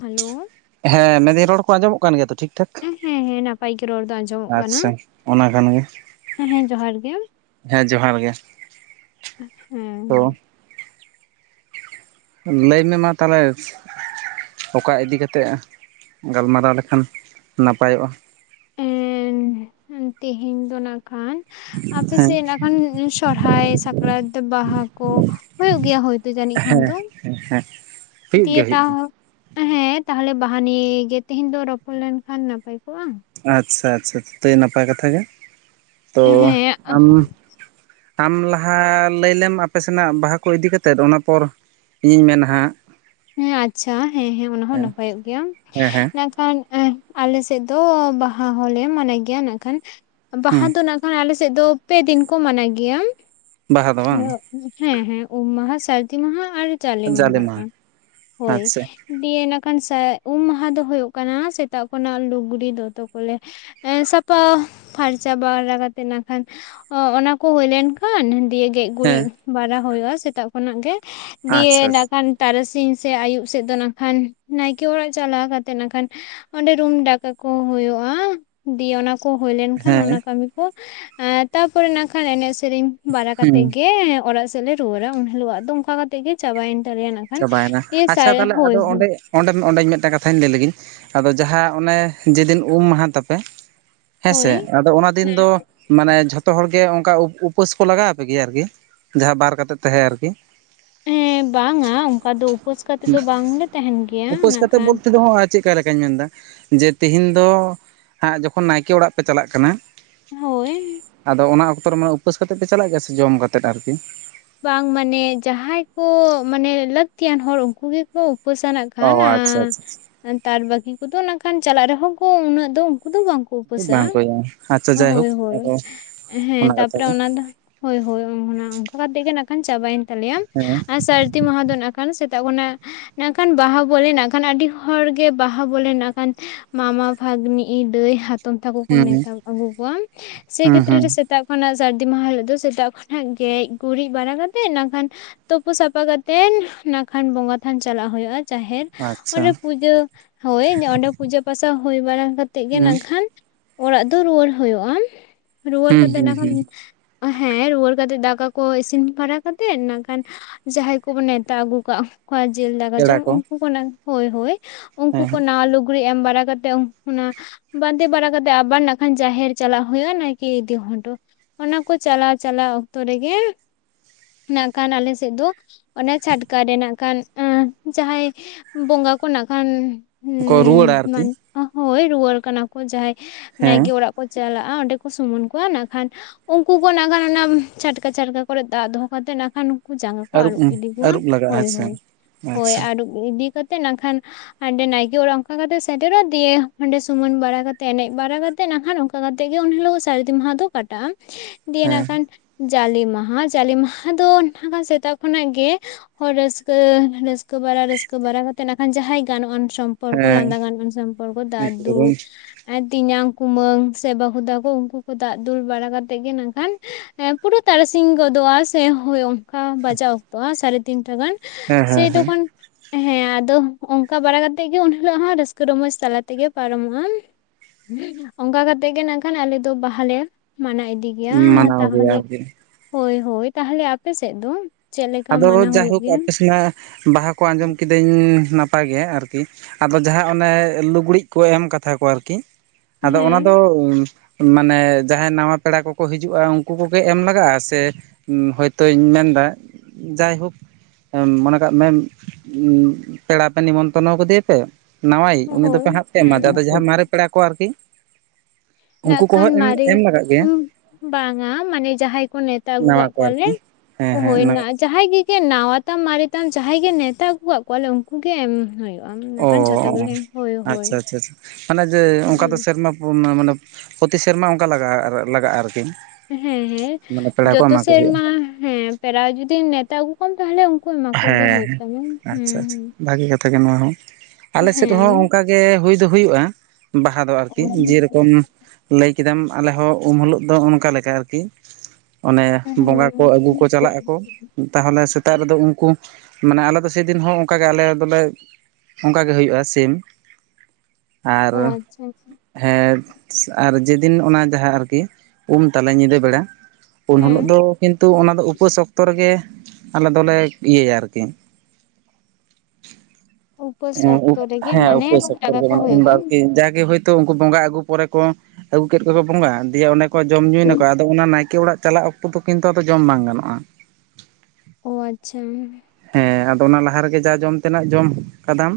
Hello. ᱦᱮᱸ ᱢᱮᱱ ᱟᱹᱧ ᱨᱚᱲ ᱠᱚ ᱟᱸᱡᱚᱢᱚᱜ ᱠᱟᱱ ᱜᱮᱭᱟ ᱛᱚ ᱴᱷᱤᱠ ᱴᱷᱟᱠ? ᱮᱸ ᱦᱮᱸ ᱦᱮᱸ ᱱᱟᱯᱟᱭ ᱜᱮ ᱨᱚᱲ ᱫᱚ ᱟᱸᱡᱚᱢᱚᱜ ᱠᱟᱱᱟ ᱟᱪᱪᱷᱟ ᱚᱱᱟ ᱠᱷᱟᱱ ᱜᱮ ᱾ ᱦᱮᱸ ᱦᱮᱸ ᱡᱚᱦᱟᱨ ᱜᱮ ᱾ ᱦᱮᱸ ᱡᱚᱦᱟᱨ ᱜᱮ ᱾ ᱦᱮᱸ ᱾ ᱞᱟᱹᱭ ᱢᱮ ᱢᱟ ᱛᱟᱦᱚᱞᱮ [unintelligible] ᱚᱠᱟ ᱤᱫᱤ ᱠᱟᱛᱮ ᱜᱟᱞᱢᱟᱨᱟᱣ ᱞᱮᱠᱷᱟᱱ ᱱᱟᱯᱟᱭᱚᱜᱼᱟ? ᱮᱸ ᱛᱮᱦᱮᱧ ᱫᱚ ᱱᱟᱜ ᱠᱷᱟᱱ ᱦᱮᱸ ᱟᱯᱮᱥᱮᱱ ᱱᱟᱜ ᱠᱷᱟᱱ ᱤᱸᱼᱼ ᱥᱚᱨᱦᱟᱭ, ᱥᱟᱠᱨᱟᱛ, ᱵᱟᱦᱟ ᱠᱚ ᱦᱳᱭᱳᱜ ᱜᱮᱭᱟ ᱦᱳᱭᱼᱼ ᱡᱟᱹᱱᱤᱡ ᱠᱷᱟᱱ ᱦᱮᱸ ᱫᱚ, ᱦᱮᱸ ᱦᱩᱭᱩᱜ ᱫᱤᱭᱮ ᱜᱮᱭᱟ ᱦᱩᱭᱩᱜ ᱛᱟᱣᱼᱼ ᱜᱮᱭᱟ ᱦᱮᱸ ᱛᱟᱦᱚᱞᱮ ᱵᱟᱦᱟ ᱱᱤᱭᱮ ᱜᱮ ᱛᱮᱦᱮᱧ ᱫᱚ ᱨᱚᱯᱚᱲ ᱞᱮᱱᱠᱷᱟᱱ ᱱᱟᱯᱟᱭ ᱠᱚᱜᱼᱟ ᱾ ᱟᱪᱪᱷᱟ ᱟᱪᱪᱷᱟ ᱛᱮ ᱱᱟᱯᱟᱭ ᱠᱟᱛᱷᱟ ᱜᱮ, ᱛᱚ ᱦᱮᱸ ᱟᱢᱼᱼ ᱦᱮᱸ ᱟᱢ ᱞᱟᱦᱟ ᱞᱟᱹᱭ ᱞᱮᱢ ᱟᱯᱮ ᱥᱮᱱᱟᱜ ᱵᱟᱦᱟ ᱠᱚ ᱤᱫᱤ ᱠᱟᱛᱮᱫ, ᱚᱱᱟ ᱯᱚᱨᱼᱼ ᱤᱧᱤᱧ ᱢᱮᱱᱟ ᱦᱟᱸᱜ ᱾ ᱦᱮᱸ ᱟᱪᱪᱷᱟ ᱦᱮᱸ ᱦᱮᱸ ᱚᱱᱟ ᱦᱚᱸ ᱱᱟᱯᱟᱭᱚᱜ ᱜᱮᱭᱟ ᱦᱮᱸ ᱦᱮᱸ ᱾ [unintelligible] [unintelligible] ᱟᱞᱮ ᱥᱮᱫ ᱫᱚ ᱵᱟᱦᱟ ᱦᱚᱸᱞᱮ ᱢᱟᱱᱮ ᱜᱮᱭᱟ ᱱᱟᱜ ᱠᱷᱟᱱ, ᱵᱟᱦᱟ ᱦᱩᱸ ᱫᱚ ᱱᱟᱜᱼᱼ ᱟᱞᱮᱥᱮᱫ ᱫᱚ ᱯᱮ ᱫᱤᱱ ᱠᱚ ᱢᱟᱱᱟ ᱜᱮᱭᱟ ᱾ ᱵᱟᱦᱟ ᱫᱚ ᱵᱟᱝ [unintelligible] ᱦᱮᱸ ᱦᱮᱸ ᱩᱢ ᱢᱟᱦᱟ, ᱥᱟᱹᱨᱫᱤ ᱢᱟᱦᱟ, ᱟᱨ ᱡᱟᱞᱮ ᱢᱟᱦᱟ, ᱦᱳᱭ ᱟᱪᱪᱷᱟ ᱾ ᱫᱤᱭᱮ ᱮᱱᱟ ᱠᱷᱟᱱ ᱥᱮ ᱩᱢ ᱢᱟᱦᱟ ᱫᱚ ᱦᱩᱭᱩᱜ ᱠᱟᱱᱟ ᱥᱮᱛᱟᱜ ᱠᱷᱚᱱᱟᱜ ᱞᱩᱜᱽᱲᱤ ᱫᱚᱛᱚ ᱠᱚᱞᱮᱼᱼ ᱦᱮ ᱥᱟᱯᱷᱟ ᱯᱷᱟᱨᱪᱟ ᱵᱟᱲᱟ ᱤᱭᱟ ᱠᱟᱛᱟᱮᱫ ᱱᱟᱜ ᱠᱷᱟᱱᱼᱼ ᱦᱚᱸ ᱚᱱᱟᱠᱚ ᱦᱩᱭ ᱞᱮᱱ ᱠᱷᱟᱱ ᱫᱤᱭᱮ ᱜᱮᱼᱼ ᱦᱮᱸ ᱜᱩᱨᱤᱡ ᱵᱟᱲᱟ ᱦᱩᱭᱩᱜᱼᱟ ᱥᱮᱛᱟᱜ ᱠᱷᱚᱱᱟᱜ ᱜᱮ, ᱫᱤᱭᱮ ᱟᱪᱪᱷᱟ ᱱᱟᱜ ᱠᱷᱟᱱᱼᱼ ᱛᱟᱨᱟᱥᱤᱧ ᱥᱮ ᱟᱹᱭᱩᱵ ᱥᱮᱫ ᱫᱚ ᱱᱟᱜ ᱠᱷᱟᱱ ᱱᱟᱭᱠᱮ ᱚᱲᱟᱜ ᱪᱟᱞᱟᱣ ᱠᱟᱛᱮᱫ ᱱᱟᱜ ᱠᱷᱟᱱᱼᱼ ᱚᱸᱰᱮ ᱨᱩᱢ ᱰᱟᱠᱟ ᱠᱚ ᱦᱩᱭᱩᱜᱼᱟ, ᱫᱤᱭᱮ ᱚᱱᱟᱼᱼ ᱠᱚ ᱦᱩᱭ ᱞᱮᱱ ᱠᱷᱟᱱ ᱦᱮᱸ ᱚᱱᱟ ᱠᱟᱹᱢᱤ ᱠᱚ, ᱛᱟᱯᱚᱨᱮ ᱱᱟᱜ ᱠᱷᱟᱱ ᱮᱱᱮᱡ ᱥᱮᱨᱮᱧᱼᱼ ᱵᱟᱲᱟ ᱦᱩᱸ ᱠᱟᱛᱮᱜ ᱜᱮ ᱚᱲᱟᱜ ᱥᱮᱫ ᱞᱮ ᱨᱩᱣᱟᱹᱲᱟ ᱩᱱ ᱦᱤᱞᱚᱜ ᱫᱚ ᱚᱱᱠᱟ ᱠᱟᱛᱮᱜ ᱜᱤ ᱪᱟᱵᱟᱭᱮᱱ ᱛᱟᱞᱮᱭᱟ ᱾ ᱦᱮᱸ ᱪᱟᱵᱟᱭᱮᱱᱟ ᱜᱮ ᱟᱪᱪᱷᱟ ᱥᱟᱭᱟ ᱛᱟᱦᱚᱞᱮ ᱦᱳᱭ ᱟᱫᱚ ᱦᱳᱭ ᱚᱸᱰᱮ ᱾ ᱚᱸᱰᱮ ᱚᱸᱰᱮᱧ ᱢᱤᱫᱴᱟᱝ ᱠᱟᱛᱷᱟᱧ ᱞᱟᱹᱭ ᱞᱮᱜᱤᱧ ᱟᱫᱚ ᱡᱟᱦᱟᱸ ᱚᱱᱮ ᱡᱮᱫᱤᱱ ᱩᱢ ᱢᱟᱦᱟ ᱛᱟᱯᱮᱼᱼ ᱦᱳᱭ ᱦᱮᱸᱥᱮ ᱟᱫᱚ ᱚᱱᱟ ᱫᱤᱱ ᱦᱮᱸ ᱫᱚᱼᱼ ᱢᱟᱱᱮ ᱡᱷᱚᱛᱚ ᱦᱚᱲᱜᱮ ᱚᱱᱠᱟ ᱩᱯᱟᱹᱥ ᱠᱚ ᱞᱟᱜᱟᱣ ᱟᱯᱮ ᱜᱮᱭᱟ ᱟᱨᱠᱤ ᱾ ᱡᱟᱦᱟᱸ ᱵᱟᱨ ᱠᱟᱛᱮᱜ ᱛᱟᱦᱮᱸ ᱟᱨᱠᱤ ᱾ ᱦᱮᱸ ᱵᱟᱝᱟ ᱚᱱᱠᱟ ᱫᱚ ᱩᱯᱟᱹᱥ ᱠᱟᱛᱮᱫ ᱫᱚ ᱵᱟᱝᱞᱮ ᱛᱟᱸᱦᱮᱱ ᱜᱮᱭᱟ ᱩᱯᱟᱹᱥ ᱢᱮᱱ ᱠᱟᱛᱮᱫ ᱠᱷᱟᱱᱼᱼ ᱵᱚᱞᱛᱮ ᱫᱚ ᱦᱚᱸᱜᱼᱚᱭ ᱪᱮᱫᱠᱟ ᱞᱮᱠᱟᱧ ᱢᱮᱱᱫᱟ, ᱡᱮ ᱛᱤᱦᱤᱧ ᱫᱚ ᱟ ᱡᱚᱠᱷᱚᱱ ᱱᱟᱭᱠᱮ ᱚᱲᱟᱜ ᱯᱮ ᱪᱟᱞᱟᱜ ᱠᱟᱱᱟᱼᱼ ᱦᱳᱭ ᱾ ᱟᱫᱚ ᱚᱱᱟ ᱚᱠᱛᱚ ᱨᱮᱢᱟ ᱩᱯᱟᱹᱥ ᱠᱟᱛᱮᱫ ᱯᱮ ᱪᱟᱞᱟᱜ ᱜᱮᱭᱟ ᱥᱮ ᱡᱚᱢ ᱠᱟᱛᱮᱫ ᱟᱨᱠᱤ ᱾ ᱵᱟᱝ ᱢᱟᱱᱮ ᱡᱟᱦᱟᱸᱭ ᱠᱚ ᱢᱟᱱᱮ ᱞᱟᱹᱠᱛᱤᱭᱟᱱ ᱦᱚᱲ ᱩᱱᱠᱩ ᱜᱮᱠᱚᱼᱼ ᱩᱯᱟᱹᱥᱟ ᱱᱟᱜ ᱚ ᱠᱷᱟᱱ ᱟᱪᱪᱷᱟ ᱟᱪᱪᱷᱟ ᱟᱸᱼᱼ ᱛᱟᱨ ᱵᱟᱠᱤ ᱠᱚᱫᱚ ᱠᱷᱟᱱ ᱪᱟᱞᱟᱜ ᱨᱮᱦᱚᱸ ᱠᱚ ᱩᱱᱟᱹᱜ ᱫᱚ ᱩᱱᱠᱩ ᱫᱚ ᱵᱟᱝ ᱾ ᱩᱯᱟᱹᱥᱟ ᱵᱟᱝᱠᱚ ᱤᱭᱟᱹ ᱟᱪᱪᱷᱟ ᱾ ᱦᱳᱭ ᱡᱟᱭᱦᱳᱠ ᱦᱳᱭ, ᱟᱫᱚ ᱦᱮᱸ ᱚᱱᱟ ᱠᱟᱛᱷᱟ ᱛᱟᱯᱚᱨᱮ ᱜᱮ ᱚᱱᱟ ᱫᱚ, ᱦᱳᱭ ᱦᱳᱭ ᱚᱱᱟ ᱚᱝᱠᱟ ᱾ ᱦᱚ ᱛᱮᱦᱮᱧ ᱱᱟᱜ ᱠᱷᱟᱱ ᱪᱟᱵᱟᱭᱮᱱ ᱛᱟᱞᱮᱭᱟ, ᱦᱮᱸ ᱟᱨ ᱥᱟᱹᱨᱫᱤ ᱢᱟᱦᱟ ᱫᱚ ᱱᱟᱜ ᱠᱷᱟᱱ ᱥᱮᱛᱟᱜ ᱠᱷᱚᱱᱟᱜ ᱱᱟᱜ ᱠᱷᱟᱱ ᱵᱟᱦᱟ ᱵᱚᱞᱮ ᱱᱟᱜ ᱠᱷᱟᱱ, ᱟᱹᱰᱤ ᱦᱚᱲᱜᱮ ᱵᱟᱦᱟ ᱵᱚᱞᱮ ᱱᱟᱜ ᱠᱷᱟᱱ ᱾ ᱢᱟᱢᱟ ᱵᱷᱟᱜᱽᱱᱤ ᱤ ᱫᱟᱹᱭ ᱦᱟᱛᱚᱢ ᱛᱟᱠᱚ ᱠᱚ ᱦᱩᱸ ᱱᱮᱶᱛᱟ ᱟᱹᱜᱩ ᱠᱚᱣᱟ, ᱥᱮᱭ ᱦᱩᱸ ᱠᱷᱮᱛᱨᱮ ᱦᱩᱸ ᱨᱮ ᱥᱮᱫᱼᱼ ᱥᱮᱛᱟᱜ ᱠᱷᱚᱱᱟᱜ ᱥᱟᱹᱨᱫᱤ ᱢᱟᱦᱟ ᱦᱤᱞᱳᱜ ᱫᱚ ᱥᱮᱛᱟᱜ ᱠᱷᱚᱱᱟᱜ ᱜᱮᱡᱼᱼ ᱜᱩᱨᱤᱡ ᱵᱟᱲᱟ ᱠᱟᱛᱮᱫ ᱱᱟᱜ ᱠᱷᱟᱱ ᱛᱩᱯᱩ ᱥᱟᱯᱷᱟ ᱠᱟᱛᱮᱫ ᱱᱟᱜ ᱠᱷᱟᱱ ᱵᱚᱸᱜᱟ ᱛᱷᱟᱱ ᱪᱟᱞᱟᱜ ᱦᱩᱭᱩᱜᱼᱟ ᱾ ᱡᱟᱦᱮᱨ ᱟᱪᱪᱷᱟ ᱚᱸᱰᱮ ᱯᱩᱡᱟᱹ ᱦᱳᱭ ᱚᱸᱰᱮ ᱯᱩᱡᱟᱹ ᱯᱟᱥᱟ ᱦᱩᱭ ᱵᱟᱲᱟ ᱠᱟᱛᱮ ᱛᱮᱜ ᱜᱮ ᱦᱩᱸ ᱱᱟᱜ ᱠᱷᱟᱱ ᱚᱲᱟᱜ ᱫᱚ ᱨᱩᱣᱟᱹᱲ ᱦᱩᱭᱩᱜᱼᱟ ᱨᱩᱣᱟᱹᱲ ᱦᱩᱸ ᱠᱟᱛᱮᱜ ᱦᱩᱸ ᱱᱟᱜ ᱠᱷᱟᱱᱼᱼ ᱦᱩᱸ ᱦᱮᱸ ᱨᱩᱣᱟᱹᱲ ᱠᱟᱛᱮ ᱫᱟᱠᱟ ᱠᱚᱼᱼ ᱠᱚ ᱤᱥᱤᱱ ᱵᱟᱲᱟ ᱠᱟᱛᱮᱜ ᱱᱟᱜ ᱠᱷᱟᱱ ᱡᱟᱸᱦᱟᱭ ᱠᱚ ᱵᱚᱱ ᱱᱮᱣᱛᱟ ᱟᱹᱜᱩ ᱠᱟᱜᱼᱟ [unintelligible] ᱡᱤᱞ ᱫᱟᱠᱟ ᱯᱮᱲᱟ ᱡᱚᱢ ᱠᱚ ᱩᱱᱠᱩ [unintelligible] ᱦᱳᱭ ᱦᱳᱭ ᱩᱱᱠᱩ ᱦᱮᱸ ᱠᱚ ᱦᱮᱸ ᱱᱟᱣᱟ [unintelligible] ᱞᱩᱜᱽᱨᱤ ᱮᱢ ᱵᱟᱲᱟ ᱠᱟᱛᱮᱫ [unintelligible] ᱵᱟᱸᱫᱮ ᱵᱟᱲᱟ ᱠᱟᱛᱮᱜ ᱟᱵᱟᱨ ᱱᱟᱜ ᱠᱷᱟᱱ ᱡᱟᱦᱮᱨ ᱪᱟᱞᱟᱜ ᱦᱩᱭᱩᱜᱼᱟ ᱱᱟᱭᱠᱮ ᱤᱫᱤ ᱦᱚᱴᱚ ᱚᱱᱟ ᱠᱚ ᱪᱟᱞᱟᱣ ᱪᱟᱞᱟᱣ ᱚᱠᱛᱚ ᱨᱮᱜᱮᱼᱼ ᱱᱟᱜ ᱠᱷᱟᱱ ᱟᱞᱮ ᱥᱮᱫ ᱫᱚᱼᱼ ᱚᱱᱟ ᱪᱷᱟᱴᱠᱟ ᱨᱮᱱᱟᱜ ᱠᱷᱟᱱ ᱮᱸ ᱡᱟᱸᱦᱟᱭ ᱵᱚᱸᱜᱟ ᱠᱚ ᱱᱟᱜ ᱠᱷᱟᱱ ᱠᱚ ᱨᱩᱣᱟᱹᱲᱟ ᱟᱨᱠᱤᱼᱼ ᱢᱟᱱ ᱦᱳᱭ ᱨᱩᱣᱟᱹᱲ ᱠᱟᱱᱟ ᱠᱚ ᱡᱟᱦᱟᱸᱭ ᱱᱟᱭᱠᱮ ᱦᱮᱸ ᱚᱲᱟᱜᱼᱼ ᱪᱟᱞᱟᱜᱼᱟ ᱚᱸᱰᱮ ᱠᱚ ᱥᱩᱢᱟᱹᱱ ᱠᱚᱣᱟ ᱱᱟᱜ ᱠᱷᱟᱱ ᱩᱱᱠᱩ ᱠᱚ ᱱᱟᱜ ᱠᱷᱟᱱ ᱚᱱᱟ ᱪᱷᱟᱴᱠᱟ ᱪᱟᱴᱠᱟ ᱠᱚ᱾ ᱫᱟᱜ ᱫᱚᱦᱚ ᱠᱟᱛᱮ ᱱᱟ ᱠᱷᱟᱱ ᱩᱱᱠᱩ ᱡᱟᱸᱜᱟ ᱠᱚ ᱟᱹᱨᱩᱵ ᱤᱫᱤ ᱠᱚᱣᱟ ᱟᱹᱨᱩᱵ ᱞᱟᱜᱟᱜᱼᱟ ᱦᱳᱭ ᱦᱮᱸᱥᱮ ᱦᱳᱭ ᱦᱳᱭ ᱟᱪᱪᱷᱟ ᱟᱹᱨᱩᱵ [unintelligible] ᱤᱫᱤ ᱠᱟᱛᱮᱫ ᱱᱟᱜ ᱠᱷᱟᱱᱼᱼ ᱦᱟᱸᱰᱮ ᱱᱟᱭᱠᱮ ᱚᱲᱟᱜ ᱚᱱᱠᱟ ᱠᱟᱛᱮ ᱥᱮᱴᱮᱨᱚᱜᱼᱟ ᱫᱤᱭᱮ ᱚᱸᱰᱮ ᱥᱩᱢᱩᱱ ᱵᱟᱲᱟ ᱠᱟᱛᱮ ᱮᱱᱮᱡ ᱵᱟᱲᱟ ᱠᱟᱛᱮ ᱱᱟᱠᱷᱟᱱᱼᱼ ᱠᱟ ᱠᱟᱛᱮᱫ ᱜᱮ ᱩᱱ ᱦᱤᱞᱳᱜ ᱥᱟᱹᱨᱫᱤ ᱢᱟᱦᱟ ᱫᱚ ᱠᱟᱴᱟᱜᱼᱟ ᱫᱤᱭᱮ ᱱᱟᱜ ᱦᱮᱸ ᱠᱷᱟᱱ ᱡᱟᱞᱮ ᱢᱟᱦᱟ᱾ ᱟᱨ ᱡᱟᱞᱮ ᱢᱟᱦᱟ ᱫᱚ [unintelligible] ᱥᱮᱛᱟᱜ ᱠᱷᱚᱱᱟᱜ ᱜᱮᱼᱼ ᱦᱚᱲ ᱨᱟᱹᱥᱠᱟᱹ ᱨᱟᱹᱥᱠᱟᱹ ᱵᱟᱲᱟ ᱨᱟᱹᱥᱠᱟᱹ ᱵᱟᱲᱟ ᱠᱟᱛᱮᱫ ᱱᱟᱜ ᱠᱷᱟᱱ ᱡᱟᱦᱟᱸᱭ ᱜᱟᱱᱚᱜ ᱟᱱ ᱥᱚᱢᱼᱼ ᱯᱚᱨᱠᱚ ᱦᱮᱸ ᱞᱟᱸᱫᱟ ᱜᱟᱱᱚᱜᱼᱟ ᱥᱚᱢᱯᱚᱨ ᱠᱚ ᱩᱱᱠᱩ ᱫᱟᱫᱩᱼᱼ ᱠᱚᱵᱚᱱ ᱛᱮᱧᱟᱝ ᱠᱩᱢᱟᱹᱝ ᱥᱮ ᱵᱟᱹᱦᱩ ᱛᱟᱠᱚ ᱩᱱᱠᱩ ᱠᱚ ᱫᱟᱜ ᱫᱩᱞ ᱵᱟᱲᱟ ᱠᱟᱛᱮᱜ ᱜᱮ ᱱᱟᱠᱷᱟᱱ ᱯᱩᱨᱟᱹ ᱛᱟᱨᱥᱤᱼᱼ ᱥᱤᱧ ᱜᱚᱫᱚᱜᱼᱟ ᱥᱮ ᱦᱚᱭ ᱚᱱᱠᱟ ᱵᱟᱡᱟᱣ ᱚᱠᱛᱚᱜᱼᱟ ᱥᱟᱲᱮ ᱛᱤᱱᱴᱟ ᱜᱟᱱ ᱦᱮᱸ ᱥᱮ ᱦᱮᱸ ᱦᱮᱸ ᱛᱚᱠᱷᱚᱱᱼᱼ ᱦᱮᱸ ᱟᱫᱚ ᱚᱱᱠᱟ ᱵᱟᱲᱟ ᱠᱟᱛᱮᱜ ᱜᱮ ᱩᱱ ᱦᱤᱞᱚᱜ ᱦᱚᱸ ᱨᱟᱹᱥᱠᱟᱹ ᱨᱚᱢᱚᱡ ᱛᱟᱞᱟ ᱛᱮᱜᱮ ᱯᱟᱨᱚᱢᱚᱜᱼᱟ᱾ ᱚᱱᱠᱟ ᱠᱟᱛᱮ ᱜᱮ ᱱᱟᱜ ᱠᱷᱟᱱ ᱟᱞᱮ ᱫᱚ ᱵᱟᱦᱟᱞᱮ ᱢᱟᱱᱟᱣ ᱤᱫᱤ ᱜᱮᱭᱟ ᱢᱟᱱᱟᱣ ᱜᱮᱭᱟ ᱛᱟᱦᱚᱞᱮ ᱟᱨᱠᱤ ᱦᱳᱭ ᱦᱳᱭ ᱛᱟᱦᱚᱞᱮ ᱟᱯᱮ ᱥᱮᱫ ᱫᱚᱼᱼ ᱟᱫᱚ ᱡᱟᱭᱦᱳᱠ ᱟᱯᱮ ᱥᱮᱱᱟᱜ ᱵᱟᱦᱟ ᱠᱚ ᱟᱸᱡᱚᱢ ᱠᱤᱫᱟᱹᱧ ᱱᱟᱯᱟᱭ ᱜᱮ ᱟᱨᱠᱤ ᱟᱫᱚ ᱡᱟᱦᱟᱸ ᱚᱱᱮ ᱞᱩᱜᱽᱲᱤᱡ ᱠᱚ ᱮᱢ ᱠᱟᱛᱷᱟ ᱠᱚ ᱟᱨᱠᱤ ᱟᱫᱚ ᱚᱱᱟ ᱫᱚᱼᱼ ᱦᱮᱸ ᱢᱟᱱᱮ ᱡᱟᱦᱟᱸᱭ ᱱᱟᱣᱟ ᱯᱮᱲᱟ ᱠᱚᱠᱚ ᱦᱤᱡᱩᱜᱼᱟ ᱩᱱᱠᱩ ᱠᱚ ᱜᱮ ᱮᱢ ᱞᱟᱜᱟᱜᱼᱟ ᱥᱮ ᱦᱩᱸ ᱦᱚᱭᱛᱚᱧ ᱢᱮᱱ ᱮᱫᱟ ᱡᱟᱭᱦᱳᱠ ᱢᱚᱱᱮ ᱠᱟᱜ ᱢᱮ ᱯᱮᱲᱟ ᱯᱮ ᱱᱤᱢᱚᱱᱛᱨᱚᱱᱚ ᱠᱟᱫᱮ ᱟᱯᱮ᱾ ᱱᱟᱶᱟᱭ ᱩᱱᱤ ᱦᱳᱭ ᱫᱚᱯᱮ ᱦᱟᱸᱜ ᱯᱮ ᱦᱮᱸ ᱮᱢᱟᱫᱮ ᱟᱫᱚ ᱡᱟᱦᱟᱸᱭ ᱢᱟᱨᱮ ᱯᱮᱲᱟ ᱠᱚ ᱟᱨᱠᱤᱼᱼ ᱱᱟᱜ ᱠᱷᱟᱱ ᱢᱟᱨᱮ ᱵᱟᱝᱟ ᱢᱟᱱᱮ ᱡᱟᱦᱟᱸᱭ ᱠᱚ ᱱᱮᱶᱛᱟ ᱟᱹᱜᱩ ᱱᱟᱣᱟ ᱠᱟᱜ ᱠᱚ ᱠᱚᱣᱟᱞᱮ᱾ ᱟᱨᱠᱤ ᱚ ᱦᱮᱸ ᱦᱮᱸ ᱦᱳᱭᱱᱟ ᱱᱟᱣᱟ ᱡᱟᱦᱟᱸᱭ ᱜᱮᱼᱼ ᱱᱟᱣᱟ ᱛᱟᱢ ᱢᱟᱨᱮ ᱛᱟᱢ ᱡᱟᱦᱟᱸᱭ ᱜᱮ ᱱᱮᱣᱛᱟ ᱟᱹᱜᱩ ᱠᱟᱜ ᱠᱚᱣᱟ ᱞᱮ ᱩᱱᱠᱩ ᱜᱮ ᱮᱢ ᱦᱩᱭᱩᱜᱼᱟ᱾ ᱚ ᱢᱮᱱᱠᱷᱟᱱ ᱡᱷᱚᱛᱚ ᱜᱮᱞᱮ ᱦᱳᱭ ᱦᱳᱭ ᱟᱪᱪᱷᱟ ᱟᱪᱪᱷᱟ ᱟᱪᱪᱷᱟ ᱢᱟᱱᱮ ᱡᱮ ᱚᱱᱠᱟ ᱫᱚ ᱥᱮᱨᱢᱟ [unintelligible] ᱢᱟᱱᱮ᱾ ᱯᱚᱛᱤ ᱥᱮᱨᱢᱟ ᱚᱱᱠᱟ ᱞᱟᱜᱟᱜᱼᱟ ᱟᱨ ᱞᱟᱜᱟᱜᱼᱟ ᱟᱨᱠᱤ ᱦᱮᱸ ᱦᱮᱸ ᱢᱟᱱᱮ ᱯᱮᱲᱟ ᱠᱚ ᱡᱚᱛᱚ ᱮᱢᱟ ᱠᱚ ᱦᱩᱭᱩᱜᱼᱟ ᱥᱮᱨᱢᱟ ᱦᱮᱸ ᱯᱮᱲᱟ ᱡᱩᱫᱤ ᱱᱮᱶᱛᱟ ᱟᱹᱜᱩᱼᱼ ᱠᱚᱢ ᱛᱟᱦᱚᱞᱮ ᱩᱱᱠᱩ ᱮᱢᱟ ᱠᱚ ᱜᱮ ᱦᱩᱭᱩᱜ ᱛᱟᱢᱟ ᱦᱮᱸ ᱦᱮᱸ ᱛᱮᱜᱮ ᱱᱚᱣᱟ ᱦᱚᱸ ᱟᱞᱮ ᱥᱮᱫ ᱦᱚᱸ ᱚᱱᱠᱟ ᱜᱮ ᱦᱩᱭ ᱫᱚ ᱦᱩᱭᱩᱜᱼᱟ᱾ ᱵᱟᱦᱟ ᱫᱚ ᱟᱨᱠᱤ ᱡᱮᱨᱚᱠᱚᱢᱼᱼ ᱞᱟᱹᱭ ᱠᱮᱫᱟᱢ ᱟᱞᱮ ᱦᱚᱸ ᱩᱢ ᱦᱤᱞᱳᱜ ᱫᱚ ᱚᱱᱠᱟ ᱞᱮᱠᱟ ᱟᱨᱠᱤ ᱚᱱᱮ ᱵᱚᱸᱜᱟ ᱠᱚ ᱟᱹᱜᱩ ᱠᱚ ᱪᱟᱞᱟᱜ ᱟᱠᱚ ᱛᱟᱦᱚᱞᱮ ᱥᱮᱛᱟᱜ ᱨᱮᱫᱚ ᱩᱱᱼᱼ ᱩᱱᱠᱩ ᱢᱟᱱᱮ ᱟᱞᱮ ᱫᱚ ᱥᱮᱫᱤᱱ ᱦᱚᱸ ᱚᱱᱠᱟ ᱜᱮ ᱟᱞᱮ ᱫᱚᱞᱮᱼᱼ ᱚᱱᱠᱟ ᱜᱮ ᱦᱩᱭᱩᱜᱼᱟ ᱥᱮᱢ ᱟᱨᱼᱼ ᱚ ᱟᱪᱪᱷᱟ ᱟᱪᱪᱷᱟ ᱦᱮᱸ ᱟᱨ ᱡᱮᱫᱤᱱ ᱚᱱᱟ ᱡᱟᱦᱟᱸ ᱟᱨᱠᱤ ᱩᱢ ᱛᱟᱞᱮ ᱧᱤᱫᱟᱹ ᱵᱮᱲᱟᱼᱼ ᱩᱱ ᱦᱤᱞᱳᱜ ᱫᱚ ᱦᱮᱸ ᱠᱤᱱᱛᱩ ᱚᱱᱟ ᱫᱚ ᱩᱯᱟᱹᱥ ᱚᱠᱛᱚ ᱨᱮᱜᱮ ᱟᱞᱮ ᱫᱚᱞᱮ ᱤᱭᱟᱹᱭᱟ ᱟᱨᱠᱤ ᱩᱯᱟᱹᱥ ᱚᱠᱛᱚ ᱨᱮᱜᱮ ᱦᱮᱸ ᱢᱟᱱᱮ ᱩᱯᱟᱥ ᱨᱩᱢ ᱚᱠᱛᱚ ᱰᱟᱠᱟ ᱠᱚ ᱦᱩᱭᱩᱜᱼᱟ [unintelligible] ᱟᱨᱠᱤ ᱡᱟᱜᱮ ᱦᱳᱭ ᱛᱚ ᱩᱱᱠᱩ ᱵᱚᱸᱜᱟ ᱟᱹᱜᱩ ᱯᱚᱨᱮ ᱠᱚ ᱟᱹᱜᱩ ᱠᱮᱫ ᱠᱚᱣᱟ ᱠᱚ ᱵᱚᱸᱜᱟ ᱫᱤᱭᱮ ᱚᱱᱮ ᱠᱚ ᱡᱚᱢ ᱦᱩᱸ. ᱧᱩᱭᱱᱟᱠᱚ ᱟᱫᱚ ᱚᱱᱟ ᱱᱟᱭᱠᱮ ᱚᱲᱟᱜ ᱪᱟᱞᱟᱜ ᱚᱠᱛᱚ ᱫᱚ ᱠᱤᱱᱛᱩ ᱟᱫᱚ ᱡᱚᱢ ᱵᱟᱝ ᱜᱟᱱᱚᱜᱼᱟ᱾ ᱚ ᱟᱪᱪᱷᱟ᱾ ᱦᱮᱸ ᱟᱫᱚ ᱚᱱᱟ ᱞᱟᱦᱟ ᱨᱮᱜᱮ ᱡᱟ ᱡᱚᱢ ᱛᱮᱱᱟᱜ ᱡᱚᱢ ᱠᱟᱫᱟᱢ᱾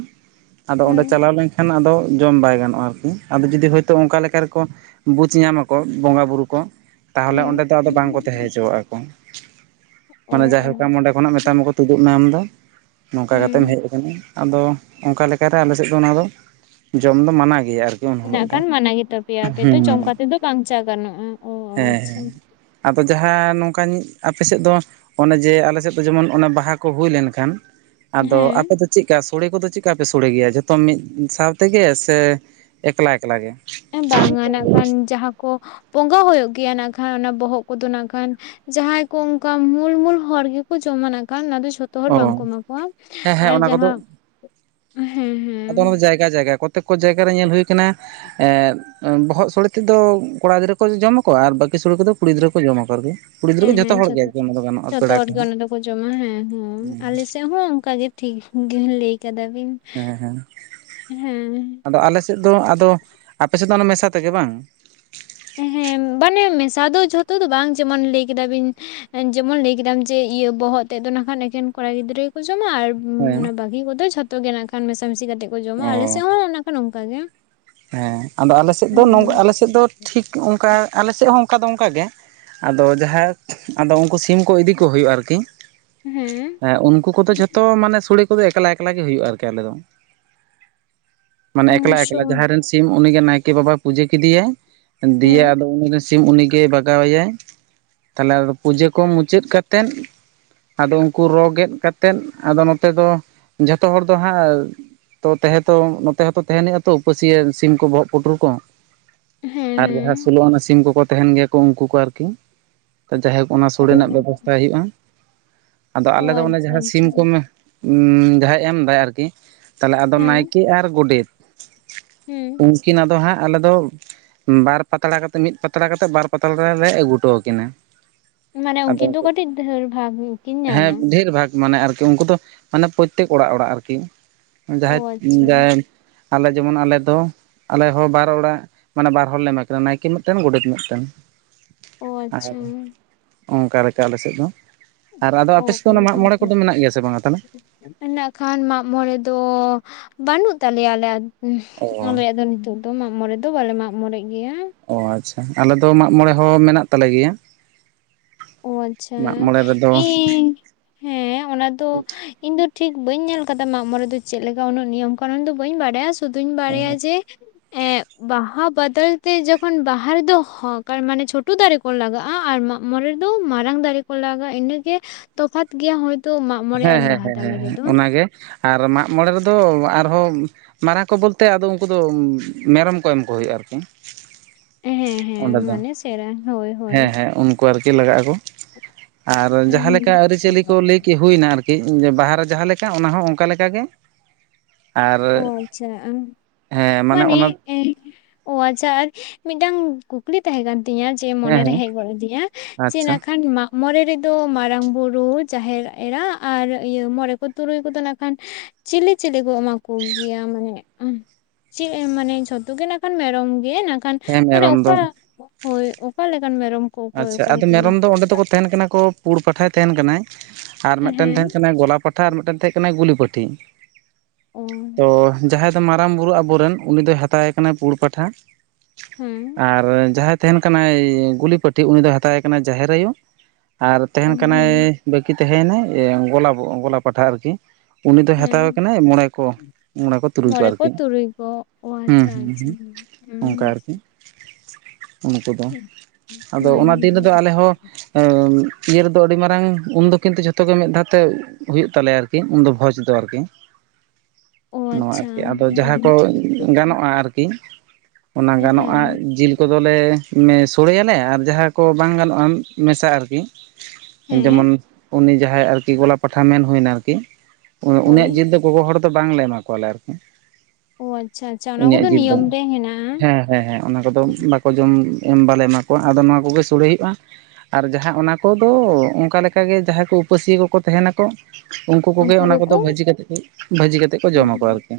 ᱟᱫᱚ ᱚᱸᱰᱮ ᱦᱮᱸ ᱪᱟᱞᱟᱣ ᱞᱮᱱᱠᱷᱟᱱ ᱟᱫᱚ ᱡᱚᱢ ᱵᱟᱭ ᱜᱟᱱᱚᱜᱼᱟ ᱟᱨᱠᱤ ᱟᱫᱚ ᱡᱩᱫᱤ ᱦᱳᱭᱛᱳ ᱚᱱᱠᱟ ᱞᱮᱠᱟ ᱨᱮᱠᱚ ᱵᱩᱡᱽ ᱧᱟᱢᱟ ᱠᱚ ᱵᱚᱸᱜᱟ ᱵᱩᱨᱩ ᱠᱚ ᱛᱟᱦᱚᱞᱮ ᱚᱸᱰᱮ ᱦᱮᱸ ᱫᱚ ᱟᱫᱚ ᱵᱟᱝ ᱠᱚ ᱛᱟᱦᱮᱸ ᱦᱚᱪᱚᱣᱟᱜᱼᱟ ᱠᱚ ᱾ ᱚ ᱢᱟᱱᱮ ᱡᱟᱭ ᱚ ᱦᱳᱠ ᱟᱢ ᱚᱸᱰᱮ ᱠᱷᱚᱱᱟᱜ ᱢᱮᱛᱟᱢᱟ ᱠᱚ ᱛᱩᱫᱩᱜ ᱢᱮ ᱟᱢᱫᱚ ᱱᱚᱝᱠᱟ ᱠᱟᱛᱮᱢ ᱦᱮᱡ ᱦᱮᱸ ᱠᱟᱱᱟ᱾ ᱟᱫᱚ ᱚᱱᱠᱟ ᱞᱮᱠᱟᱨᱮ ᱟᱞᱮ ᱥᱮᱫ ᱫᱚ ᱚᱱᱟᱫᱚ ᱡᱚᱢ ᱫᱚ ᱢᱟᱱᱟ ᱜᱮᱭᱟ ᱟᱨᱠᱤ᱾ ᱩᱱ ᱦᱤᱞᱳᱜ ᱫᱚ ᱠᱷᱟᱱ ᱢᱟᱱᱟ ᱜᱮᱛᱟ ᱯᱮᱭᱟ ᱟᱯᱮ ᱫᱚ ᱦᱩᱸ ᱡᱚᱢ ᱦᱮᱸ ᱠᱟᱛᱮᱫᱚ ᱵᱟᱧ ᱪᱟ ᱜᱟᱱᱚᱜᱼᱟ ᱚ ᱚ ᱟᱪᱪᱷᱟ᱾ ᱦᱮᱸ ᱟᱫᱚ ᱡᱟᱦᱟᱸ ᱱᱚᱝᱠᱟ ᱟᱯᱮ ᱥᱮᱫ ᱫᱚ ᱚᱱᱮ ᱡᱮ ᱟᱞᱮ ᱥᱮᱫ ᱫᱚ ᱡᱮᱢᱚᱱ ᱚᱱᱮ ᱵᱟ ᱞᱟᱦᱟ ᱠᱚ ᱦᱩᱭ ᱞᱮᱱᱠᱷᱟᱱ ᱟᱫᱚ ᱦᱮᱸ ᱟᱯᱮ ᱫᱚ ᱪᱮᱫᱠᱟ ᱥᱚᱲᱮ ᱠᱚᱫᱚ ᱪᱮᱫ ᱞᱮᱠᱟ ᱯᱮ ᱥᱚᱲᱮ ᱜᱮᱭᱟ ᱡᱚᱛᱚ ᱢᱤᱫ ᱥᱟᱶ ᱛᱮᱜᱮ ᱥᱮ ᱮᱠᱞᱟ ᱮᱠᱞᱟ ᱜᱮ? ᱵᱟᱝᱟ ᱱᱟᱜ ᱠᱷᱟᱱ ᱡᱟᱦᱟᱸ ᱠᱚ ᱵᱚᱸᱜᱟ ᱦᱩᱭᱩᱜ ᱜᱮᱭᱟ ᱱᱟᱜ ᱠᱷᱟᱱ ᱚᱱᱟ ᱵᱚᱦᱚᱜ ᱠᱚᱫᱚ ᱱᱟᱜ ᱠᱷᱟᱱ ᱡᱟᱦᱟᱭ ᱠᱚ ᱚᱱᱠᱟ ᱢᱩᱞ ᱢᱩᱞ ᱦᱚᱲ ᱜᱮ ᱠᱚ ᱡᱚᱢᱟ ᱱᱟᱸᱜ ᱠᱷᱟᱱ ᱚᱱᱟ ᱫᱚ ᱡᱚᱛᱚ ᱡᱚᱛᱚ ᱦᱚᱲ ᱵᱟᱝ ᱠᱚ ᱚ ᱮᱢᱟ ᱠᱚᱣᱟ, ᱦᱮᱸ ᱦᱮᱸ ᱟᱨ ᱚᱱᱟ ᱠᱚᱫᱚ ᱡᱟᱦᱟ ᱦᱮᱸ ᱦᱮᱸ᱾ ᱟᱫᱚ ᱚᱱᱟ ᱫᱚ ᱡᱟᱭᱜᱟ ᱡᱟᱭᱜᱟ ᱠᱚᱛᱮᱠ ᱠᱚ ᱡᱟᱭᱜᱟ ᱨᱮ ᱧᱮᱞ ᱦᱩᱭ ᱠᱟᱱᱟ ᱮ ᱵᱚᱦᱚᱜ ᱥᱳᱲᱮ ᱛᱮᱫᱚ ᱠᱚᱲᱟ ᱜᱤᱫᱽᱨᱟᱹ ᱠᱚ ᱡᱚᱢᱟ ᱾ ᱠᱚ ᱟᱨ ᱵᱟᱠᱤ ᱥᱳᱲᱮ ᱠᱚᱫᱚ ᱠᱩᱲᱤ ᱜᱤᱫᱽᱨᱟᱹ ᱠᱚ ᱡᱚᱢᱟ ᱠᱚ ᱟᱨ ᱠᱤ ᱠᱩᱲᱤ ᱦᱮᱸ ᱜᱤᱫᱽᱨᱟᱹ ᱡᱷᱚᱛᱚ ᱦᱮᱸ ᱦᱚᱲ ᱜᱮ ᱟᱨ ᱠᱤ ᱚᱱᱟ ᱫᱚ ᱜᱟᱱᱚᱜᱼᱟ ᱡᱷᱚᱛᱚ ᱯᱮᱲᱟ ᱦᱚᱲ ᱠᱚ ᱜᱮ ᱦᱚᱸ᱾ ᱚᱱᱟ ᱫᱚᱠᱚ ᱡᱚᱢᱟ ᱦᱮᱸ ᱦᱮᱸ ᱟᱞᱮ ᱥᱮᱫ ᱦᱚᱸ ᱚᱱᱠᱟ ᱜᱮ ᱴᱷᱤᱠ ᱜᱮ ᱞᱟᱹᱭ ᱠᱟᱫᱟ ᱵᱤᱱ᱾ ᱦᱮᱸ ᱦᱮᱸ ᱦᱮᱸ ᱟᱫᱚ ᱟᱞᱮ ᱥᱮᱫ ᱫᱚ ᱟᱫᱚ ᱟᱯᱮ ᱥᱮᱫ ᱫᱚ ᱚᱱᱟ ᱢᱮᱥᱟ ᱛᱮᱜᱮ ᱵᱟᱝ? ᱦᱮᱸ ᱢᱟᱱᱮ ᱢᱮᱥᱟ ᱫᱚ ᱡᱷᱚᱛᱚ ᱫᱚ ᱵᱟᱝ ᱡᱮ ᱢᱚᱱ ᱞᱟᱹᱭ ᱠᱮᱫᱟ ᱵᱤᱱ ᱡᱮᱢᱚᱱ ᱞᱟᱹᱭ ᱠᱮᱫᱟᱢ ᱡᱮ ᱤᱭᱟᱹ ᱵᱚᱦᱚᱜ ᱛᱮᱫ ᱫᱚ ᱱᱟᱸᱜ ᱠᱷᱟᱱ ᱮᱠᱮᱱ ᱠᱚᱲᱟ ᱜᱤᱫᱽᱨᱟᱹ ᱠᱚ ᱡᱚᱢᱟ ᱟᱨ ᱦᱮᱸ ᱚᱱᱟ ᱵᱟᱹᱜᱤ ᱠᱚᱫᱚ ᱡᱷᱚᱛᱚ ᱜᱮ ᱱᱟᱸᱜ ᱠᱷᱟᱱ ᱢᱮᱥᱟ ᱢᱤᱥᱤ ᱠᱟᱛᱮᱫ ᱠᱚ ᱡᱚᱢᱟ ᱚ ᱟᱞᱮ ᱥᱮᱫ ᱦᱚᱸ ᱚᱱᱟ ᱚᱱᱠᱟ ᱜᱮ᱾ ᱦᱮᱸ ᱟᱫᱚ ᱟᱞᱮ ᱥᱮᱫ ᱫᱚ ᱱᱚᱝ ᱦᱮᱸ ᱟᱞᱮ ᱥᱮᱫ ᱫᱚ ᱴᱷᱤᱠ ᱚᱱᱠᱟ ᱟᱞᱮ ᱥᱮᱫ ᱦᱚᱸ ᱚᱱᱠᱟ ᱫᱚ ᱚᱱᱠᱟ ᱜᱮ ᱟᱫᱚ [unintelligible] ᱟᱫᱚ ᱩᱱᱠᱩ ᱥᱤᱢ ᱠᱚ ᱤᱫᱤ ᱠᱚ ᱦᱩᱭᱩᱜᱼᱟ ᱟᱨᱠᱤ᱾ ᱦᱮᱸ ᱩᱱᱠᱩ ᱠᱚᱫᱚ ᱡᱷ ᱛᱚ ᱢᱟᱱᱮ ᱥᱳᱲᱮ ᱠᱚᱫᱚ ᱮᱠᱞᱟ ᱮᱠᱞᱟ ᱜᱮ ᱦᱳᱭᱳᱜᱼᱟ ᱟᱨᱠᱤ ᱟᱞᱮ ᱫᱚ ᱢᱟᱱᱮ ᱮᱠᱞᱟ ᱚᱵᱚᱥᱥᱚ ᱮᱠᱞᱟ᱾ ᱡᱟᱦᱟᱸᱭ ᱥᱤᱢ ᱩᱱᱤ ᱜᱮ ᱱᱟᱭᱠᱮ ᱵᱟᱵᱟᱭ ᱯᱩᱡᱟᱹ ᱠᱮᱫᱤ ᱭᱟᱭ ᱫᱤᱭᱮ ᱦᱮᱸ ᱟᱫᱚ ᱩᱱᱤ ᱨᱮᱱ ᱥᱤᱢ ᱩᱱᱤ ᱜᱮᱭ ᱵᱟᱜᱟᱣ ᱮᱭᱟᱭ ᱛᱟᱦᱞᱮ ᱟᱫᱚ ᱯᱩᱡᱟᱹ ᱠᱚ ᱢᱩᱪᱟᱹᱫ ᱠᱟᱛᱮᱫ᱾ ᱟᱫᱚ ᱩᱱᱠᱩ ᱨᱚ ᱜᱮᱫ ᱠᱟᱛᱮᱜ ᱟᱫᱚ ᱱᱚᱛᱮ ᱫᱚ ᱡᱷᱚᱛᱚ ᱦᱚᱲ ᱫᱚ ᱦᱟᱸᱜ ᱛᱚ ᱛᱟᱦᱮᱸ ᱛᱚ ᱱᱚᱛᱮ ᱦᱚᱸᱛᱚ ᱛᱟᱦᱮᱸᱱ ᱦᱚᱭᱩᱼᱟ᱾ ᱛᱚ ᱩᱯᱟᱹ ᱥᱤᱭᱟᱹ ᱥᱤᱢ ᱠᱚ ᱵᱚᱦᱚᱜ ᱯᱩᱴᱩᱨ ᱠᱚ ᱦᱮᱸ ᱟᱨ ᱡᱟᱦᱟ ᱦᱮᱸ ᱥᱳᱞᱳ ᱟᱱᱟ ᱥᱤᱢ ᱠᱚᱠᱚ ᱛᱟᱦᱮᱱ ᱜᱮᱭᱟ ᱠᱚ ᱩᱱᱠᱩ ᱠᱚ ᱟᱨᱠᱤ ᱡᱟᱭᱦᱳᱠ ᱚᱱᱟ ᱥᱳᱲᱮ ᱨᱮᱱᱟᱜ ᱵᱮᱵᱚᱥᱛᱷᱟ ᱦᱩᱭᱩᱜᱼᱟ᱾ ᱟᱫᱚ ᱚ ᱟᱞᱮ ᱫᱚ ᱚᱱᱮ ᱟᱪᱪᱷᱟ ᱡᱟᱦᱟ ᱟᱪᱪᱷᱟ ᱥᱤᱢ ᱠᱚᱢ ᱡᱟᱸᱦᱟᱭ ᱮᱢ ᱫᱟᱭ ᱟᱨ ᱠᱤ ᱛᱟᱦᱞᱮ ᱟᱫᱚ ᱦᱮᱸ ᱱᱟᱹᱭᱠᱮ ᱟᱨ ᱜᱚᱸᱰᱮᱛ ᱦᱩᱸ᱾ ᱩᱱᱠᱤ ᱟᱫᱚ ᱦᱟᱸᱜ ᱟᱞᱮ ᱫᱚ ᱵᱟᱨ ᱯᱟᱛᱲᱟ ᱠᱟᱛᱮᱫ ᱢᱤᱫ ᱯᱟᱛᱲᱟ ᱠᱟᱛᱮᱜ ᱵᱟᱨ ᱯᱟᱛᱲᱟ ᱨᱮ ᱞᱮ ᱟᱹᱜᱩ ᱦᱚᱴᱚ ᱟᱠᱤᱱᱟ᱾ ᱢᱟᱱᱮ ᱩᱱᱠᱤᱱ ᱫᱚ ᱠᱟᱹᱴᱤᱡ ᱰᱷᱮᱨ ᱵᱷᱟᱜᱽ ᱜᱚᱠᱤᱱ ᱦᱮᱸ ᱧᱟᱢᱟ᱾ ᱰᱷᱮᱨ ᱵᱷᱟᱜᱽ ᱢᱟᱱᱮ ᱟᱨᱠᱤ ᱩᱱᱠᱩ ᱫᱚ ᱢᱟᱱᱮ ᱯᱨᱚᱛᱮᱠ ᱚᱲᱟᱜ ᱚᱲᱟᱜ ᱟᱨᱠᱤ ᱚ ᱡᱟᱸᱦᱟᱭ ᱟᱪᱪᱷᱟ ᱡᱟᱸᱦᱟᱭ ᱟᱞᱮ ᱡᱮᱢᱚᱱ ᱟᱞᱮ ᱫᱚ ᱟᱞᱮ ᱦᱚᱸ ᱵᱟᱨ ᱚᱲᱟᱜ ᱢᱟᱱᱮ ᱵᱟᱨ ᱦᱚᱲ ᱞᱮ ᱮᱢᱟ ᱠᱤᱱᱟ ᱱᱟᱹᱭᱠᱮ ᱢᱤᱫᱴᱮᱱ ᱜᱚᱸᱰᱮᱛ ᱢᱤᱫ ᱴᱮᱱ᱾ ᱚ ᱟᱨ ᱟᱪᱪᱷᱟ ᱚᱱᱠᱟ ᱞᱮᱠᱟ ᱟᱞᱮ ᱥᱮᱫ ᱫᱚ᱾ ᱟᱨ ᱟᱫᱚ ᱚ ᱟᱯᱮ ᱥᱮᱫ ᱫᱚ ᱚᱱᱟ ᱢᱟᱜ ᱢᱚᱸᱬᱮ ᱠᱚᱫᱚ ᱢᱮᱱᱟᱜ ᱜᱮᱭᱟ ᱥᱮ ᱵᱟᱝ-ᱟ ᱛᱟᱦᱞᱮ? ᱤᱱᱟᱹᱜ ᱠᱷᱟᱱ ᱢᱟᱜ ᱢᱚᱸᱬᱮ ᱫᱚ ᱵᱟᱹᱱᱩᱜ ᱛᱟᱞᱮᱭᱟ ᱟᱞᱮᱭᱟᱜ ᱫᱚ ᱾ ᱚ ᱟᱞᱮᱭᱟᱜ ᱫᱚ ᱱᱤᱛᱚᱜ ᱫᱚ ᱢᱟᱜ ᱢᱚᱸᱬᱮ ᱫᱚ ᱵᱟᱞᱮ ᱢᱟᱜ ᱢᱚᱸᱬᱮ ᱜᱮᱭᱟ᱾ ᱚ ᱟᱪᱪᱷᱟ ᱟᱞᱮ ᱫᱚ ᱢᱟᱜ ᱢᱚᱸᱬᱮ ᱦᱚᱸ ᱢᱮᱱᱟᱜ ᱛᱟᱞᱮ ᱜᱮᱭᱟ᱾ ᱚ ᱟᱪᱪᱷᱟ ᱢᱟᱜ ᱢᱚᱬᱮ ᱨᱮᱫᱚ ᱤᱧ ᱦᱮᱸ ᱚᱱᱟ ᱫᱚ, ᱤᱧ ᱫᱚ ᱴᱷᱤᱠ ᱵᱟᱹᱧ ᱧᱮᱞ ᱟᱠᱟᱫᱟ ᱢᱟᱜ ᱢᱚᱸᱬᱮ ᱫᱚ ᱪᱮᱫ ᱞᱮᱠᱟ ᱩᱱᱟᱹᱜ ᱱᱤᱭᱚᱢ ᱠᱟᱨᱚᱱ ᱫᱚ ᱵᱟᱹᱧ ᱵᱟᱰᱟᱭᱼᱟ᱾ ᱥᱩᱫᱷᱩᱧ ᱵᱟᱲᱟᱭᱟ ᱡᱮ ᱮᱸᱜ ᱵᱟᱦᱟ ᱵᱚᱫᱚᱞ ᱛᱮ ᱡᱚᱠᱷᱚᱱ ᱵᱟᱦᱟ ᱨᱮᱫᱚ ᱦᱚᱸ ᱢᱟᱱᱮ ᱪᱷᱳᱴᱳ ᱫᱟᱲᱮ ᱠᱚ ᱞᱟᱜᱟᱜᱼᱟ ᱟᱨ ᱢᱟᱜ ᱢᱚᱸᱬᱮ ᱫᱚ ᱢᱟᱨᱟᱝ ᱫᱟᱲᱮ ᱠᱚ ᱞᱟᱜᱟᱜᱼᱟ ᱤᱱᱟᱹᱜᱮ ᱛᱚᱯᱷᱟᱛ ᱜᱮᱭᱟ ᱦᱚᱭᱛᱳ ᱾ ᱦᱮᱸ ᱦᱮᱸ ᱦᱮᱸ ᱦᱮ ᱚᱱᱟ ᱜᱮ ᱟᱨ ᱢᱟᱜ ᱢᱚᱸᱬᱮ ᱨᱮᱫᱚ ᱟᱨ ᱦᱚᱸ ᱢᱟᱨᱟᱝ ᱠᱚ ᱵᱚᱞ ᱛᱮ ᱟᱫᱚ ᱩᱱᱠᱩ ᱫᱚ ᱢᱮᱨᱚᱢ ᱠᱚ ᱮᱢ ᱠᱚ ᱦᱩᱭᱩᱜᱼᱟ ᱟᱨᱠᱤ᱾ ᱦᱮᱸ ᱦᱮᱸ ᱚᱸᱰᱮ ᱢᱟᱱᱮ ᱥᱮᱲᱟ ᱦᱳᱭ ᱦᱳᱭ᱾ ᱠᱚ ᱟᱨ ᱠᱤ ᱞᱟᱜᱟᱜ ᱟᱠᱚ ᱟᱨ ᱡᱟᱦᱟ ᱦᱮᱸ ᱞᱮᱠᱟ ᱟᱹᱨᱤ ᱪᱟᱹᱞᱤ ᱠᱚ ᱞᱟᱹᱭ ᱦᱩᱭ ᱱᱟ ᱟᱨᱠᱤ ᱵᱟᱦᱟ ᱨᱮ ᱡᱟᱦᱟ ᱞᱮᱠᱟ ᱚᱱᱟ ᱦᱚᱸ ᱚᱱᱠᱟ ᱞᱮᱠᱟ ᱜᱮ ᱟᱨ ᱚ ᱟᱪᱪᱷᱟ ᱟᱢ ᱦᱮᱸ ᱢᱟᱱᱮ ᱚᱱᱟ ᱚ ᱟᱪᱷᱟ ᱟᱨ ᱢᱤᱫ ᱴᱟᱝ ᱠᱩᱠᱞᱤ ᱛᱟᱦᱮ ᱠᱟᱱ ᱛᱤᱧᱟᱹ? ᱡᱮ ᱦᱮᱸ ᱢᱚᱱᱮ ᱨᱮ ᱦᱮᱸ ᱦᱮᱡ ᱜᱚᱫ ᱟᱹᱫᱤᱧᱟ ᱪᱮᱫ ᱱᱟᱸᱜ ᱟᱪᱪᱷᱟ ᱠᱷᱟᱱ ᱢᱟᱜ ᱢᱚᱸᱬᱮ ᱨᱮᱫᱚ ᱢᱟᱨᱟᱝ ᱵᱩᱨᱩ ᱡᱟᱦᱮᱨ ᱮᱨᱟ ᱟᱨ ᱤᱭᱟᱹ ᱢᱚᱸᱬᱮ ᱠᱚ ᱛᱩᱨᱩᱭ ᱠᱚᱫᱚ ᱱᱟᱸᱜ ᱠᱷᱟᱱ ᱪᱮᱞᱮ ᱪᱮᱞᱮ ᱠᱚ ᱮᱢᱟ ᱠᱚ ᱜᱮᱭᱟ ᱢᱟᱱᱮ ᱪᱮᱫ ᱢᱟᱱᱮ ᱡᱷᱚᱛᱚ ᱜᱮ ᱱᱟᱜ ᱠᱷᱟᱱ ᱢᱮᱨᱚᱢ ᱜᱮ ᱠᱷᱟᱱ ᱦᱮᱸ ᱢᱟᱱᱮ ᱢᱮᱨᱚᱢ ᱚᱠᱟ ᱫᱚ ᱦᱳᱭ ᱚᱠᱟ ᱞᱮᱠᱟᱱ ᱢᱮᱨᱚᱢ? ᱠᱚ ᱚᱠᱚᱭ ᱟᱪᱪᱷᱟ ᱚᱠᱚᱭ ᱟᱫᱚ ᱠᱚ ᱮᱢᱟ ᱢᱮᱨᱚᱢ ᱠᱚ? ᱫᱚ ᱚᱸᱰᱮ ᱫᱚᱠᱚ ᱛᱟᱦᱮᱱ ᱠᱟᱱᱟ ᱠᱚ ᱯᱩᱲ ᱯᱟᱴᱷᱟᱭ ᱛᱟᱦᱮᱱ ᱠᱟᱱᱟᱭ ᱟᱨ ᱢᱤᱫᱴᱮᱱ ᱦᱮᱸ ᱛᱟᱦᱮᱸ ᱠᱟᱱᱟᱭ ᱜᱚᱞᱟ ᱯᱟᱴᱟ ᱟᱨ ᱢᱤᱫᱴᱮᱱ ᱛᱟᱦᱮᱸ ᱠᱟᱱᱟᱭ ᱜᱩᱞᱤ ᱯᱟᱹᱴᱷᱤ ᱚ ᱛᱚ ᱡᱟᱦᱮ ᱢᱟᱨᱟᱝ ᱵᱩᱨᱩ ᱟᱵᱚᱨᱮᱱ ᱩᱱᱤ ᱫᱚᱭ ᱦᱟᱛᱟᱣᱮ ᱠᱟᱱᱟ ᱯᱩᱲ ᱯᱟᱴᱷᱟ᱾ ᱦᱮᱸ ᱟᱨ ᱡᱟᱦᱟᱸᱭ ᱛᱟᱦᱮᱱ ᱠᱟᱱᱟᱭ ᱜᱩᱞᱤ ᱯᱟᱹᱴᱤ ᱩᱱᱤ ᱫᱚᱭ ᱦᱟᱛᱟᱣ ᱮ ᱠᱟᱱᱟ ᱡᱟᱦᱮᱨ ᱟᱭᱚ᱾ ᱟᱨ ᱚ ᱛᱟᱦᱮᱱ ᱠᱟᱱᱟᱭ ᱦᱮᱸ ᱵᱟᱹᱠᱤ ᱛᱟᱦᱮᱱᱟᱭ ᱜᱳᱞᱟ ᱵᱳ ᱜᱚᱞᱟ ᱯᱟᱴᱷᱟ ᱟᱨᱠᱤ ᱩᱱᱤ ᱫᱚᱭ ᱦᱮᱸ ᱦᱟᱛᱟᱣᱮ ᱠᱟᱱᱟᱭ ᱢᱚᱬᱮ ᱠᱚ᱾ ᱢᱚᱬᱮ ᱠᱚ ᱛᱩᱨᱩᱭ ᱠᱚᱜ ᱢᱚᱬᱮ ᱠᱚ ᱟᱨᱠᱤ ᱛᱩᱨᱩᱭ ᱠᱚ ᱚ ᱟᱪᱪᱷᱟ ᱟᱪᱪᱷᱟ ᱦᱩᱸ ᱚᱱᱠᱟ ᱟᱨᱠᱤ᱾ ᱩᱱᱠᱩ ᱫᱚ ᱦᱩᱸ ᱟᱫᱚ ᱦᱩᱸ ᱚᱱᱟ ᱫᱤᱱ ᱨᱮᱫᱚ ᱦᱩᱸ ᱟᱞᱮ ᱦᱚᱸ ᱤᱭᱟᱹ ᱨᱮᱫᱚ ᱟᱹᱰᱤ ᱢᱟᱨᱟᱝ ᱩᱱᱫᱚ ᱠᱤᱱᱛᱩ ᱡᱷᱚᱛᱚ ᱜᱮ ᱢᱤᱫ ᱫᱷᱟᱣ ᱛᱮ ᱦᱩᱭᱩᱜ ᱛᱟᱞᱮᱭᱟ ᱟᱨᱠᱤ ᱩᱱᱫᱚ ᱵᱷᱚᱡᱽ ᱫᱚ ᱟᱨᱠᱤ [inaudible] ᱱᱚᱣᱟ ᱟᱨᱠᱤ ᱟᱫᱚ ᱡᱟᱦᱟᱸ ᱠᱚ ᱦᱮᱸ ᱜᱟᱱᱚᱜᱼᱟ ᱟᱨᱠᱤ ᱚᱱᱟ ᱜᱟᱱᱚᱜᱼᱟ ᱦᱮᱸ ᱡᱤᱞ ᱠᱚᱫᱚᱞᱮ ᱥᱚᱲᱮᱭᱟᱞᱮ ᱟᱨ ᱡᱟᱦᱟᱸ ᱠᱚ ᱵᱟᱝ ᱜᱟᱱᱚᱜᱼᱟ ᱢᱮᱥᱟᱜ ᱟᱨᱠᱤ ᱡᱮᱢᱚᱱ ᱦᱮᱸ ᱩᱱᱤ ᱡᱟᱦᱟᱸᱭ ᱟᱨᱠᱤ ᱜᱚᱞᱟ ᱯᱟᱴᱟ ᱢᱮᱱ ᱦᱩᱭᱱᱟ ᱟᱨᱠᱤ ᱦᱳᱭ ᱩᱱᱤᱭᱟᱜ ᱡᱤᱞ ᱫᱚ ᱜᱚᱜᱚ ᱦᱚᱲ ᱫᱚ ᱵᱟᱝᱞᱮ ᱮᱢᱟ ᱠᱚᱣᱟᱞᱮ ᱟᱨᱠᱤ ᱚ ᱟᱪᱪᱷᱟ ᱟᱪᱪᱷᱟ ᱚᱱᱟ ᱠᱚᱫᱚ ᱩᱱᱤᱭᱟᱜ ᱡᱤᱞ ᱫᱚ ᱱᱤᱭᱚᱢ ᱨᱮ ᱦᱮᱱᱟᱜᱼᱟ᱾ ᱦᱮᱸ ᱦᱮᱸ ᱦᱮᱸ ᱚᱱᱟ ᱠᱚᱫᱚ ᱵᱟᱠᱚ ᱡᱚᱢ ᱮᱢ ᱵᱟᱞᱮ ᱮᱢᱟ ᱠᱚᱣᱟ ᱟᱫᱚ ᱱᱚᱣᱟ ᱠᱚᱜᱮ ᱥᱳᱚᱲᱮ ᱦᱩᱭᱩᱜᱼᱟ᱾ ᱟᱨ ᱡᱟᱦᱟᱸ ᱚᱱᱟ ᱠᱚᱫᱚ ᱚᱱᱠᱟ ᱞᱮᱠᱟᱜᱮ ᱡᱟᱦᱟᱸᱭ ᱠᱚ ᱩᱯᱟᱹᱥ ᱠᱚᱠᱚ ᱛᱟᱦᱮᱱᱟᱠᱚ᱾ ᱩᱱᱠᱩ ᱠᱚᱜᱮ ᱚᱱᱟ ᱠᱚᱫᱚ ᱵᱷᱟᱹᱡᱤ ᱠᱟᱛᱮᱫ ᱠᱚ ᱵᱷᱟᱹᱡᱤ ᱠᱟᱛᱮᱫ ᱠᱚ ᱡᱚᱢᱟᱠᱚ ᱟᱨᱠᱤ᱾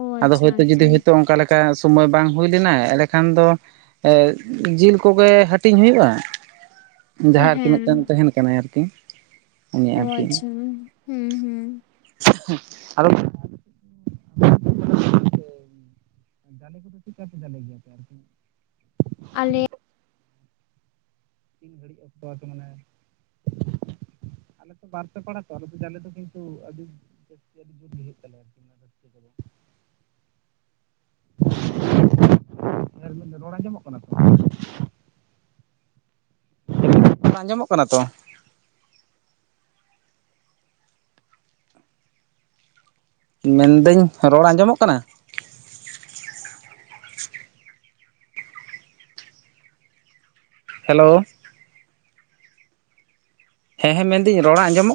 ᱚ ᱟᱫᱚ ᱟᱪᱪᱷᱟ ᱦᱳᱭᱛᱳ ᱟᱪᱪᱷᱟ ᱡᱩᱫᱤ ᱦᱚᱭᱛᱚ ᱚᱱᱠᱟ ᱞᱮᱠᱟ ᱥᱚᱢᱚᱭ ᱵᱟᱝ ᱦᱩᱭ ᱞᱮᱱᱟ ᱮᱸᱰᱮ ᱠᱷᱟᱱ ᱫᱚ ᱡᱤᱞ ᱠᱚᱜᱮ ᱦᱟᱹᱴᱤᱧ ᱦᱩᱭᱩᱜᱼᱟ ᱡᱟᱦᱟᱸᱭ ᱟᱨᱠᱤ ᱦᱮᱸ ᱢᱤᱫᱴᱮᱱ ᱛᱟᱦᱮᱱ ᱠᱟᱱᱟᱭ ᱟᱨᱠᱤ᱾ ᱩᱱᱤ ᱚ ᱟᱪᱪᱷᱟ ᱦᱩᱸ ᱦᱩᱸ᱾ ᱦᱩᱸ ᱟᱫᱚ [inaudible] ᱡᱟᱞᱮ ᱠᱚᱫᱚ ᱪᱮᱫᱠᱟ ᱯᱮ ᱡᱟᱞᱮ ᱜᱮᱭᱟ ᱯᱮ ᱟᱨᱠᱤ? ᱟᱞᱮ ᱛᱤᱱ ᱜᱷᱟᱹᱲᱤᱡ ᱚᱠᱛᱚᱣᱟ ᱛᱮ ᱢᱟᱱᱮ ᱟᱞᱮ ᱛᱚ ᱵᱟᱨ ᱯᱮ ᱯᱟᱲᱟ ᱛᱚ ᱟᱞᱮ ᱡᱟᱞᱮ ᱫᱚ ᱠᱤᱱᱛᱩ ᱟᱹᱰᱤ ᱨᱟᱹᱫᱠᱟᱹ ᱟᱹᱰᱤ ᱡᱳᱨ ᱜᱮ ᱦᱚᱭᱩᱜ ᱛᱟᱞᱮᱭᱟ ᱟᱨᱠᱤ ᱚᱱᱟ ᱨᱟᱹᱥᱠᱟᱹ ᱠᱚᱫᱚ᱾ ᱨᱚᱲ ᱟᱸᱡᱚᱢᱚᱜ ᱠᱟᱱᱟ ᱛᱚ᱾ ᱟᱸᱡᱚᱢᱚᱜ ᱠᱟᱱᱟ ᱛᱚ? ᱢᱮᱱᱫᱟᱹᱧ ᱨᱚᱲ ᱟᱸᱡᱚᱢᱚᱜ ᱠᱟᱱᱟ? ᱦᱮᱞᱳ᱾ ᱦᱮᱸ ᱦᱮᱸ ᱢᱮᱱᱫᱟᱹᱧ ᱨᱚᱲ ᱟᱸᱡᱚᱢᱚᱜ